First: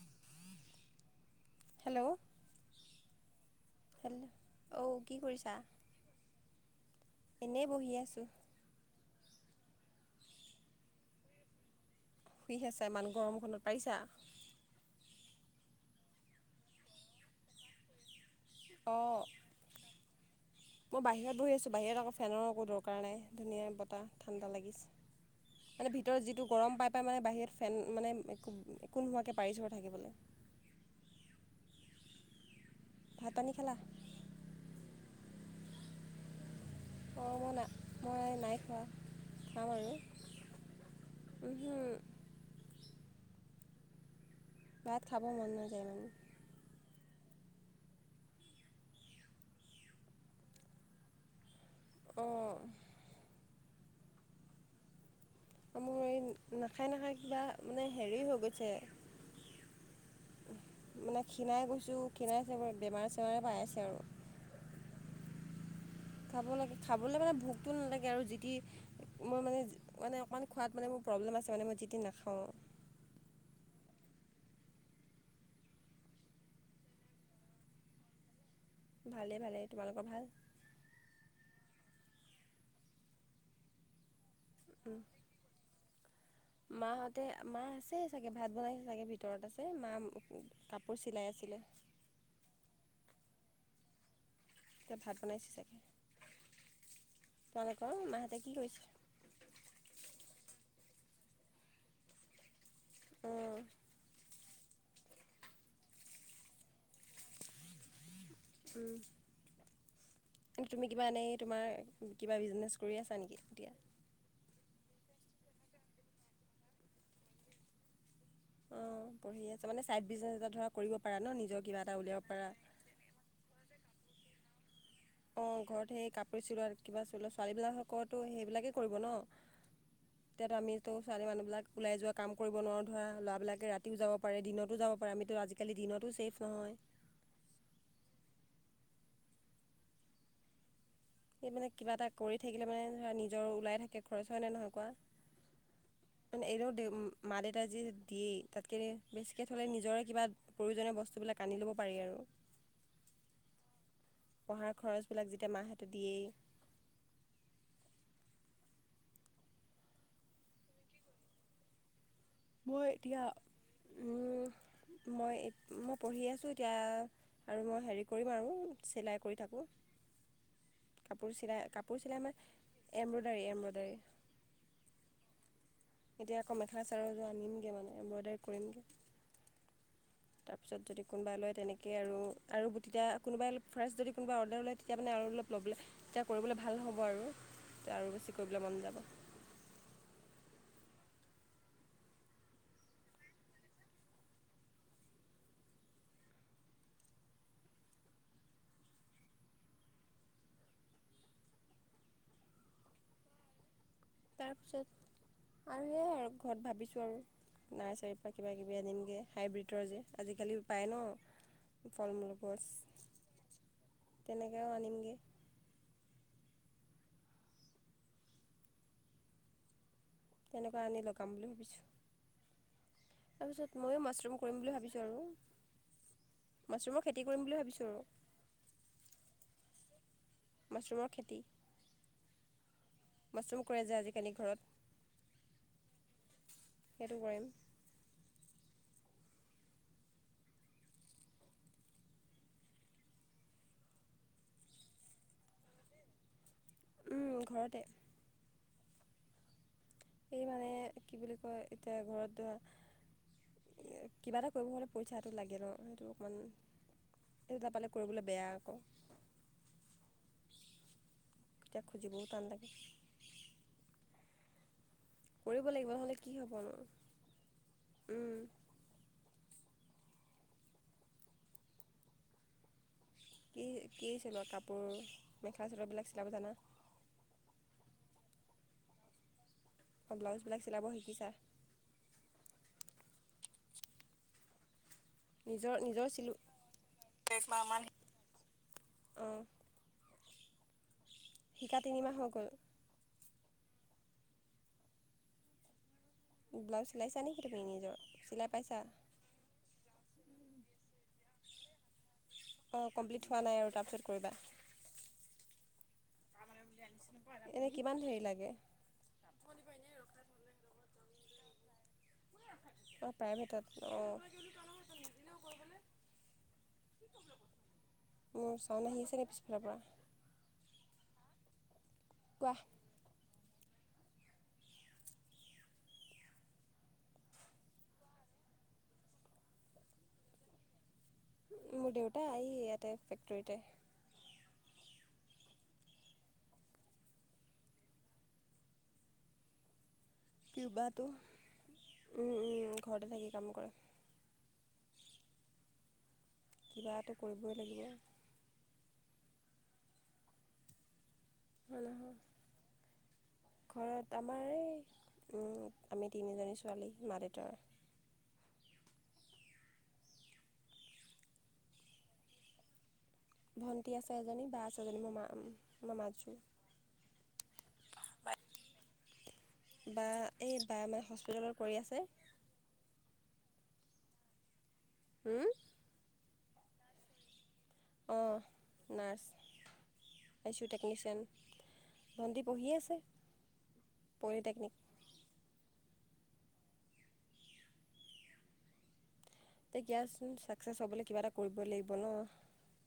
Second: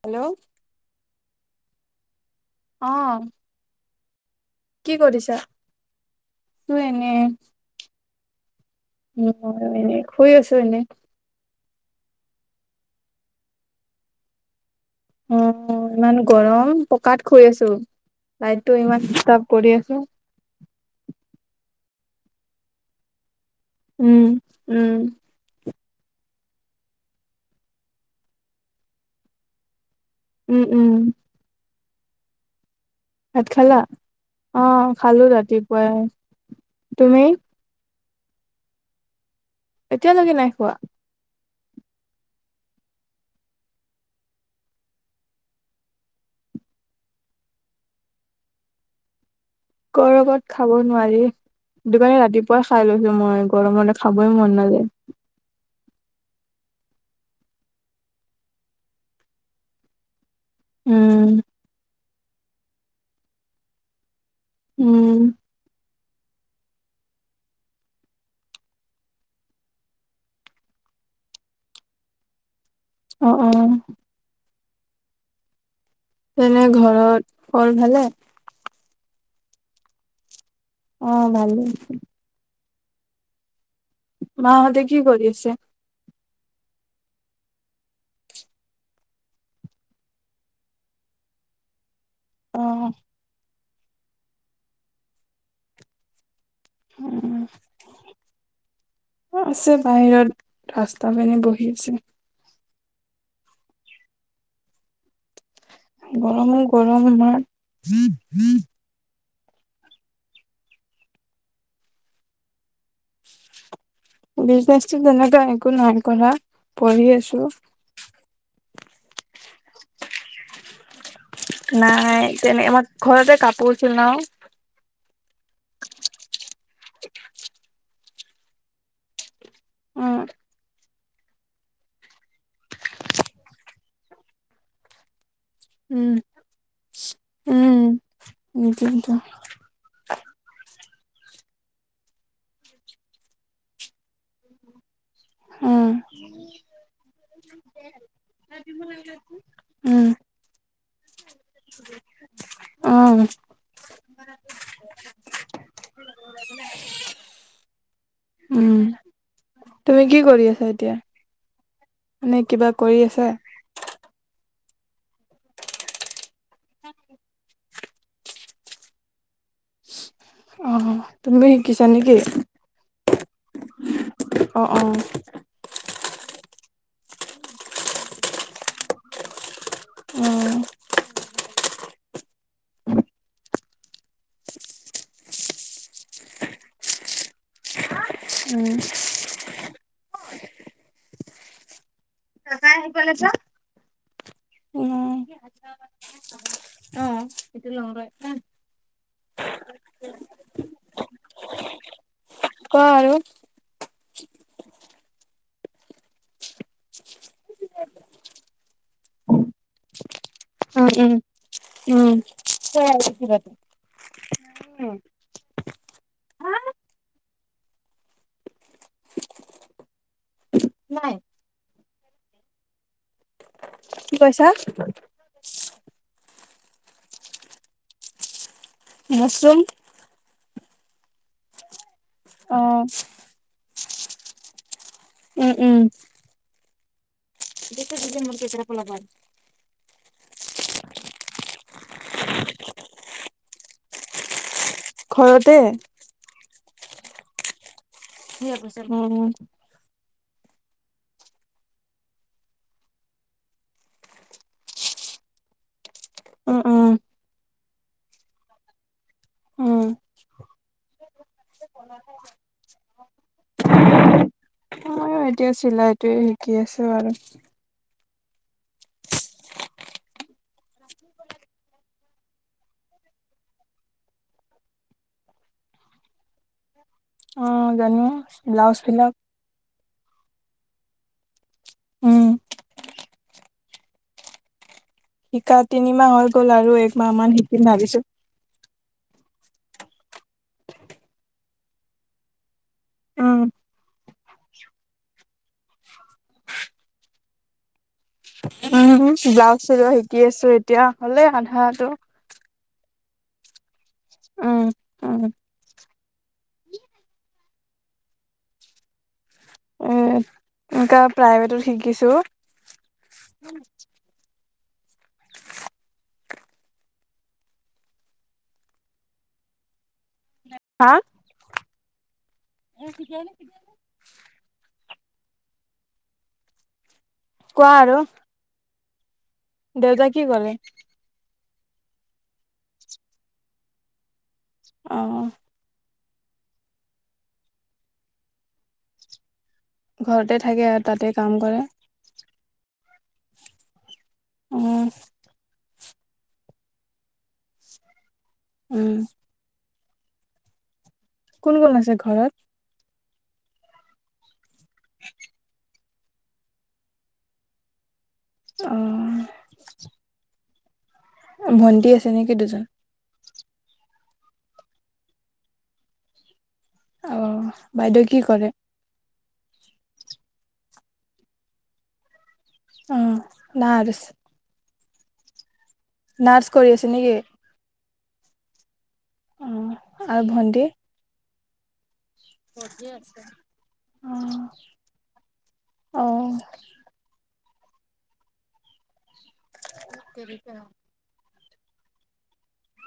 Hello hello অ hello অঔ কি কৰিছা তো এনে এনেই বহি আছো উ এনে শুই আছো এনেই শুই আছা ইমান গৰমখনত পাৰিছা অ ইমান গৰম পকাত শুই আছো লাইটতো ইমান অঁ দিচষ্টাপ কৰি আছে মই বাহিৰত বহি আছোঁ বাহিৰত আকৌ ফেনৰ একো দৰকাৰ নাই ধুনীয়া বতাহ উম ঠাণ্ডা লাগিছে উম মানে ভিতৰত যিটো গৰম পাই পাই মানে বাহিৰত ফেন মানে একো একো নোহোৱাকৈ পাৰিছোঁ আৰু থাকিবলৈ উম উম ভাত খালা অ খালো ৰাতিপুৱাই তুমি অঁ মই না মই নাই খোৱা এতিয়ালৈকে নাই খোৱা উহ ভাত খাব মন নাযায় মানে গৰমত খাব নোৱাৰি হেতোকানে ৰাতিপুৱা অঁ খাই লৈছো মই গৰমতে খাবয়ে মন নযায় মোৰ এই নাখায় নাখায় কিবা মানে হেৰি হৈ গৈছে মানে উম খীণাই গৈছোঁ খীণাই আছে বেমাৰে চেমাৰে পাই আছে আৰু উম খাব লাগে খাবলৈ মানে ভোকটো নালাগে আৰু যিটি মই মানে মানে অকণমান খোৱাত মানে মোৰ প্ৰব্লেম আছে মানে মই যিতি নাখাও অ অ অ তেনে ঘৰত কল ভালে ভালেই ভালেই তোমালোকৰ ভাল অ ভালে আছে মাহতে কি কৰি আছে মাহতে মা আছে চাগে ভাত বনাই চাগে ভিতৰত আছে মা কাপোৰ চিলাই আছিল [unintelligible] অ এতিয়া ভাত বনাইছে চাকে অ তোমালোকৰ মাহতে কি কৰিছে তাপ এনে বহি আছে অঁ গৰমো গৰম আমাৰ উম তুমি কিবা এনেই তোমাৰ কিবা বিজনেছ কৰি আছা নেকি এতিয়া বিজনেছো তেনেকুৱা একো নাই কৰা পঢ়ি আছো অ পঢ়ি আছা মানে চাইড বিজনে এটা ধৰা কৰিব পাৰা ন নিজৰ কিবা এটা উলিয়াব নাই পাৰা তেনে আমাৰ ঘৰতে কাপোৰছিল ন অ ঘৰত সেই কাপোৰ চিলোৱা কিবা চোৱা ছোৱালী বিলাকতো সেইবিলাকে কৰিব ন উম এতিয়াতো আমি তো ছোৱালী মানুহবিলাক ওলাই যোৱা কাম কৰিব নোৱাৰো ধৰা ল'ৰাবিলাকে ৰাতিও যাব পাৰে দিনতো যাব পাৰে আমিতো আজি উম উম [inaudible] সেই মানে কিবা এটা কৰি থাকিলে মানে ধৰা নিজৰ ওলাই থাকে খৰচ হয় নে নহয় উম কুৱা এনেও মা দেউতাই যিহে দিয়ে তাতকে বেছিকৈ থ'লে নিজৰে উম কিবা প্ৰয়োজনীয় বস্তুবিলাক আনি ল'ব পাৰি আৰু অ পঢ়াৰ খৰচবিলাক যেতিয়া মাহঁতে দিয়েই উম তুমি কি কৰি আছা এতিয়া মানে কিবা মই কৰি এতিয়া আছা উম মই, মই, পঢ়ি আছোঁ এতিয়া আৰু মই, হেৰি কৰিম আৰু চিলাই কৰি থাকো অ [unintelligible] তুমি শিকিছা নেকি? এমব্ৰডাৰী এমব্ৰডাৰী অ', অ', এতিয়া আকৌ মেখেলা চাদৰযোৰ আনিমগৈ মানে এম্ব্ৰইডাৰী কৰিমগৈ উম, তাৰপিছত যদি কোনোবাই লয়, তেনেকৈ আৰু তেতিয়া কোনোবাই ফাৰ্ষ্ট যদি কোনোবাই অৰ্ডাৰ লয় তেতিয়া মানে আৰু ভাল হ'ব আৰু এ আৰু বেছি কৰিবলৈ উম মন যাব নাই [unintelligible] এটোয়া লং ৰই ক আৰু আৰু তাৰ পিছত আৰু সয়াই আৰু ঘৰত ভাবিছো আৰু নাৰ্চাৰীৰ পৰা কিব-কিবি আনিমগৈ হাইব্ৰীিডৰ যে আজিকালি পায় উম উম ন উম ফলমূল গছ [inaudible] তেনেকৈও আনিমগৈ তেনেকুৱা আনি লগাম বুলি ভাবিছো তাৰপিছত- ময়ো কি মাছৰুম কৈছা কৰিম বুলি ভাবিছো আৰু মাছৰুমৰ খেতি কৰিম বুলি ভাবিছো আৰু মছৰুম মছৰুমৰ খেতি উম [unintelligible] কৰে যে আজিকালি ঘৰত উম, উম, সেইটো কৰিম [unintelligible] ঘৰতে উম, ঘৰতে [unintelligible] এই মানে কি বুলি কয়, এতিয়া ঘৰত ধৰা কিবা এটা কৰিব হ'লে পইচাটো লাগে ন সেইটো উম অকণমান নাপালে কৰিবলৈ বেয়া আকৌ উ এতিয়া খুজীবও টান লাগে ময়ো এতিয়া কৰিব লাগিব চিলাইটোএ নহ'লে কি শিকি হ'বনো আছো আৰু উম, কি কি চিলোৱা কাপোৰ মেখেলা চাদৰ বিলাক চিলাব জানা? অ', ানো ব্লাউজ বিলাক অ', ব্লাউজবিলাক চিলাব শিকিছা উম শিকা নিজৰ নিজৰ তিনিমাহ হৈ চিলো গ'ল আৰু এক মাহ মান শিকিম ভাবিছো অঁ শিকা তিনিমাহ হৈ গ'ল উম ব্লাউজ চিলাইছা নেকি তুমি নিজৰ চিলাই পাইছা উ ব্লাউজ চিলোৱা শিকি আছো এতিয়া হলে আধাটো অ', কমপ্লিট হোৱা নাই আৰু তাৰপিছত কৰিবা উম উম এনেই কিমান হেৰি লাগে উম, এনেকুৱা প্ৰাইভেটত শিকিছো প্ৰাইভেটত অ', মোৰ চাৱন আহি আছে নেকি পিছ ফালৰ পৰা হা, কোৱা এনে শিকায় নে কেতিয়াবা কোৱা আৰু। দেউতাই কি কলে? মোৰ দেউতা এ ইয়াতে ফেক্টৰীতে। অহ। ঘৰতে থাকে আৰু কিবাটো তাতে কাম কৰে। ঘৰতে থাকি কাম কৰে। উম। কিবা এটা কৰিবই লাগিব। উম। কোন কোন হয় আছে নহয় ঘৰত? ঘৰত আমাৰ এই আমি তিনিজনী ছোৱালী মা দেউতাৰ অহ ভন্টি আছে নেকি দুজন। ভণ্টি আছে এজনী বা আছে এজনী মই মা মই মাজু। আহ বাইদেউ কি কৰে? বা এই বা [unintelligible] হস্পিটেলৰ কৰি আছে। উম নাৰ্চ। হম। নাৰ্চ কৰি আছে নেকি? অ', নাৰ্চ অ আ চি আৰু উ টেকনিচিয়ান। ভণ্টি পঢ়ি পঢ়িয়েই আছে, অহ, পলিটেকনিক অহ। [unintelligible] চাকচেচ হব কিবা এটা কৰিবই লাগিব ন।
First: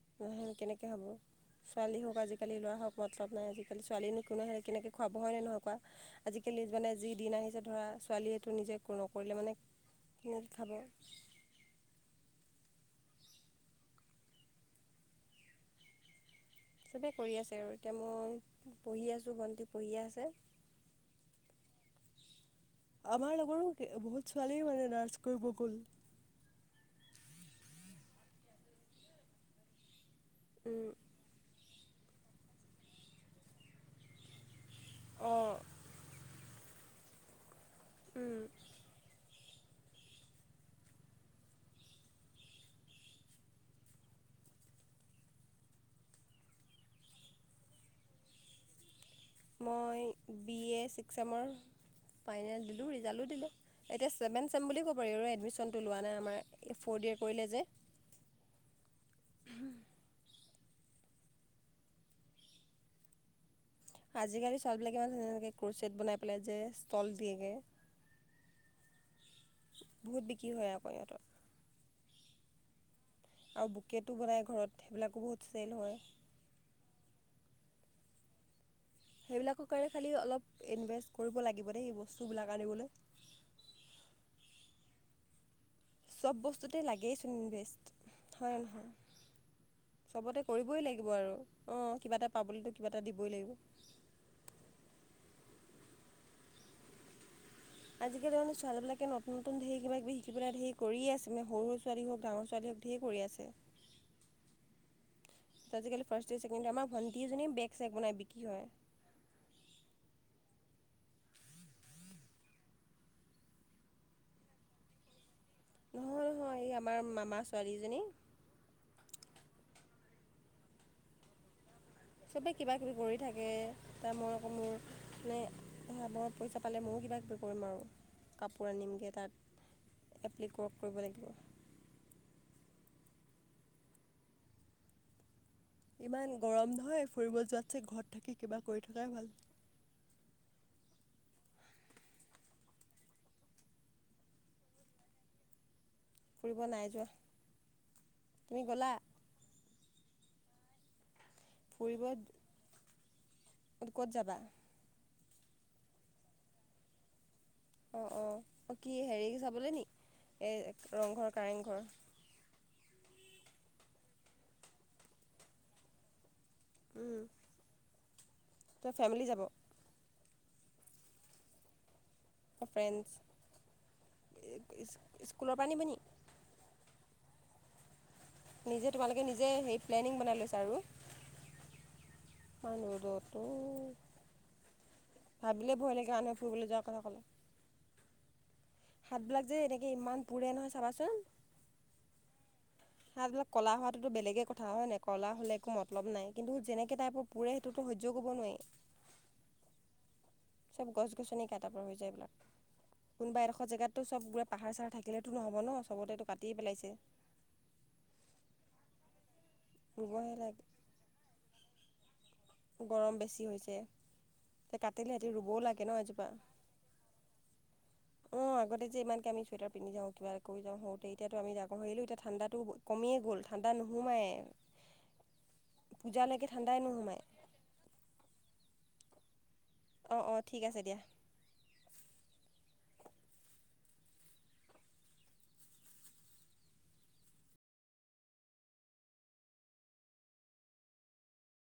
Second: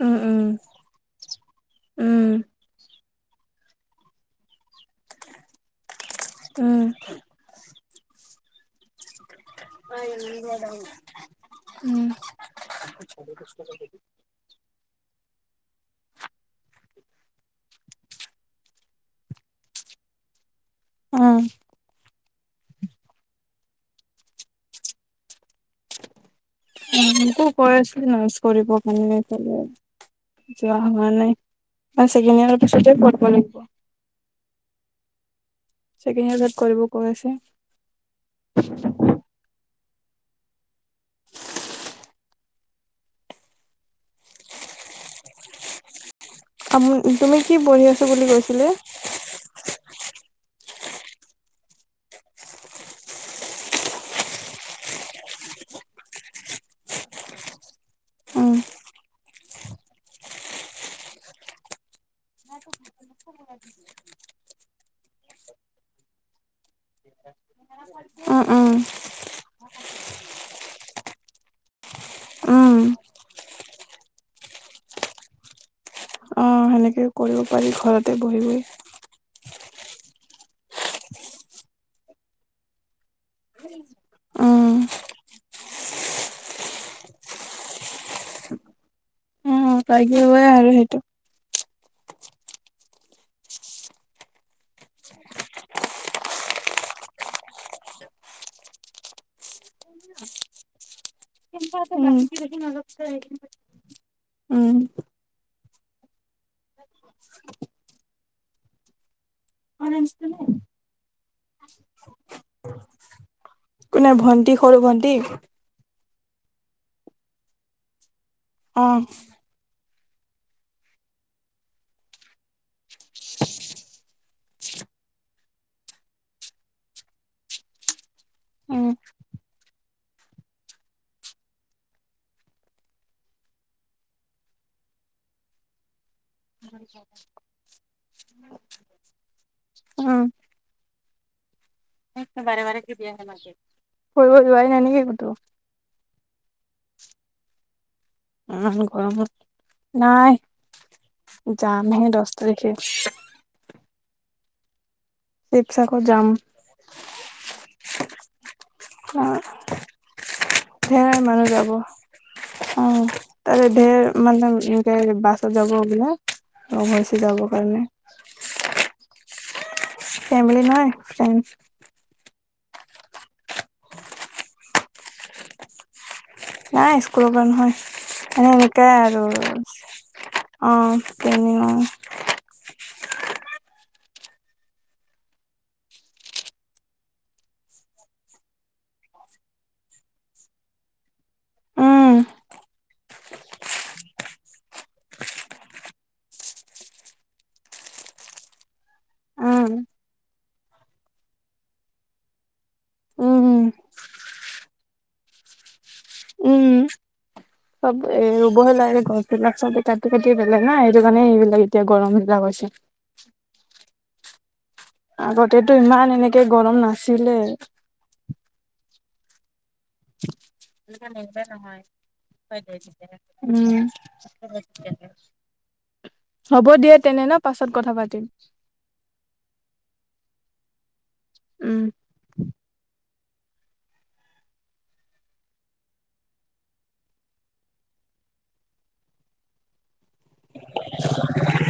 উম উম কেনেকৈ হ'ব ছোৱালী হওক উম আজিকালি ল'ৰা হওক মতলব নাই আজি আজিকালি ছোৱালীনো কো নহলে কেনেকৈ খোৱাব হয় নহয় কোৱা আজিকালি উম মানে যি দিন আহিছে ধৰা ছোৱালীয়েটো নিজে নকৰিলে মানে ক'ত খাব। উম। চবেই কৰি আছে আৰু এতিয়া মই পঢ়ি আছোঁ ভণ্টি পঢ়িয়ে আছে। অহ। আমাৰ লগৰো বহুত ছোৱালীয়ে মানে নাৰ্চ কৰিব গ'ল। অ মোকো কৈ আছিল নাৰ্চ কৰিবৰ কাৰণে যোৱা হোৱা নাই। ছেকেণ্ড ইয়াৰ পিছততে পঢ়িব লাগিব। অ',। ছেকেণ্ড ইয়াৰ কৰিব কৈ আছে। উম। আ', তুমি কি পঢ়ি আছো বুলি কৈছিলে। মই বি এ ছিক্স চেমৰ ফাইনেল দিলোঁ ৰিজাল্টটো দিলোঁ এতিয়া ছেভেন চেম বুলি ক'ব পাৰি আৰু এডমিশ্যনটো লোৱা নাই আমাৰ এই ফ'ৰ্থ কৰিলে যে। উম আজিকালি ছোৱালবিলাক ইমান ধকৈ ক্ৰোচট বনাই পেলাই যে ষ্টল দিয়েগৈ। উ, উ। বহুত বিক্ৰী হয় আকৌ ইহঁতৰ। উম আৰু বুকেটো বনায় ঘৰত সেইবিলাকো বহুত চেল হয়। অ সেনেকে পাৰি ঘৰতে বহি বহি সেইবিলাকৰ কাৰে খালী অলপ ইনভেষ্ট কৰিব লাগিব দেই সেই বস্তুবিলাক আনিবলৈ। উম। চব বস্তুতে লাগেই চোন ইনভেষ্ট হয় নহয়। অ', তাকে য়ে আৰু সেইটো। অ', কিবা এটা পাবতো কিবা এটা দিবই লাগিব আজিকালি মানে ছোৱালীবিলাকে নতুন নতুন ঢেৰ কিবা কিব শিকি পেলাই ঢেৰ কৰিয়ে আছে। মানে সৰু সৰু উম, ছোৱালী হওক ডাঙৰ ছোৱালী হওক ধেৰ কৰি আছে উম। আজিকালি ফাৰ্ষ্ট ডে, ছেকেণ্ড ডে আমাৰ ভণ্ট এজনী বেগ চেগ বনাই বিক্ৰী হয়। কোনে? ভণ্টি, সৰু ভণ্টি? নহয়, নহয় এই আমাৰ মামাৰ ছোৱালীজনী। অ'। চবে কিবা কিবি কৰি থাকে, তাৰ মই আকৌ মোৰ মানে [unintelligible] পইচা পালে মোৰো কিবা কিবি কৰিম আৰু, কাপোৰ উম, আনিমগে তাত এপ্লিকৰ্ক কৰিব লাগিব। [inaudible] ইমান গৰম নহয়, ফুৰিব যোৱাতছে ঘৰত থাকি কিবা কৰি থকাই ভাল। অহ। [unintelligible] ফুৰিব যোৱাই নাই নেকি ক'তো? ফুৰিব নাই যোৱা। তুমি গ'লা [unintelligible] নাই। যাম হে দহ তাৰিখে। ক'ত ক'ত যাবা? শিৱসাগৰ যাম। অ', অ'। কি হেৰি অ', চাবলৈ নি এই ধেৰ ৰংঘৰ, মানুহ যাব কাৰেংঘৰ? অ', তাৰে ধেৰ মানে একে বাছত যাব বোলে। লগ হৈছে যাব কাৰণে। ত ফেমিলি যাব ফেমিলি নহয়, ফ্ৰেণ্ড। ফ্ৰেণ্ড, স্কুলৰ পৰা নিবনি? নাই, স্কুলৰ পৰা নিজে তোমালোকে নহয়। নিজে হেৰি এনেই প্লেনিং বনাই লৈছা [unintelligible] আৰু। অ', ট্ৰেইনিঙৰ। [unintelligible] ভাবিলে ভয় লাগে, আনে ফুৰিবলৈ যোৱাৰ কথা ক'লে। হাতবিলাক যে, এনেকে ইমান পোৰে নহয় চাবাচোন উম, হাতবিলাক কলা হোৱাটোতো বেলেগে কথা হয় নাই? কলা হলে একো মতলব নাই, কিন্তু যেনেকে টাইপৰ পুৰে সেইটোতো সহ্য কৰিব নোৱাৰি। উম। চব গছ-গছনি কাটাৰ পৰা হৈ যায় এইবিলাক। কোনবা উম, এডশৰ জেগাতো চব পোৰা পাহাৰ চাহাৰ থাকিলেতো নহ'ব নহ, চবতেটো কাটিয়ে উম। পেলাইছে। চব, এ ৰুব হে লাগে গছ বিলাক। চবে কাটি ৰুবহে কাটি লাগে পেলেই নহ, সেইটো কাৰণে এইবিলাক এতিয়া গৰম হৈছে। বিলাক গৰম বেছি হৈছে। কাটিলে সিহঁতি ৰুবও আগতেটো, লাগে ন ইমান এনেকে গৰম নাছিলে অ', আগতে যে ইমানকে আমি চুৱেটাৰ পিন্ধি থাকোঁ, কিবা এটা [unintelligible] এতিয়াটো আমি ডাঙৰ হৈ আহিলো, এতিয়া ঠাণ্ডাটো কমিয়ে গ'ল ঠাণ্ডা উম নোসোমাইয়ে [inaudible] হ'ব দিয়া তেনেহলে, পাছত কথা পাতিম। অ', অ', ঠিক আছে দিয়া। উম। [inaudible]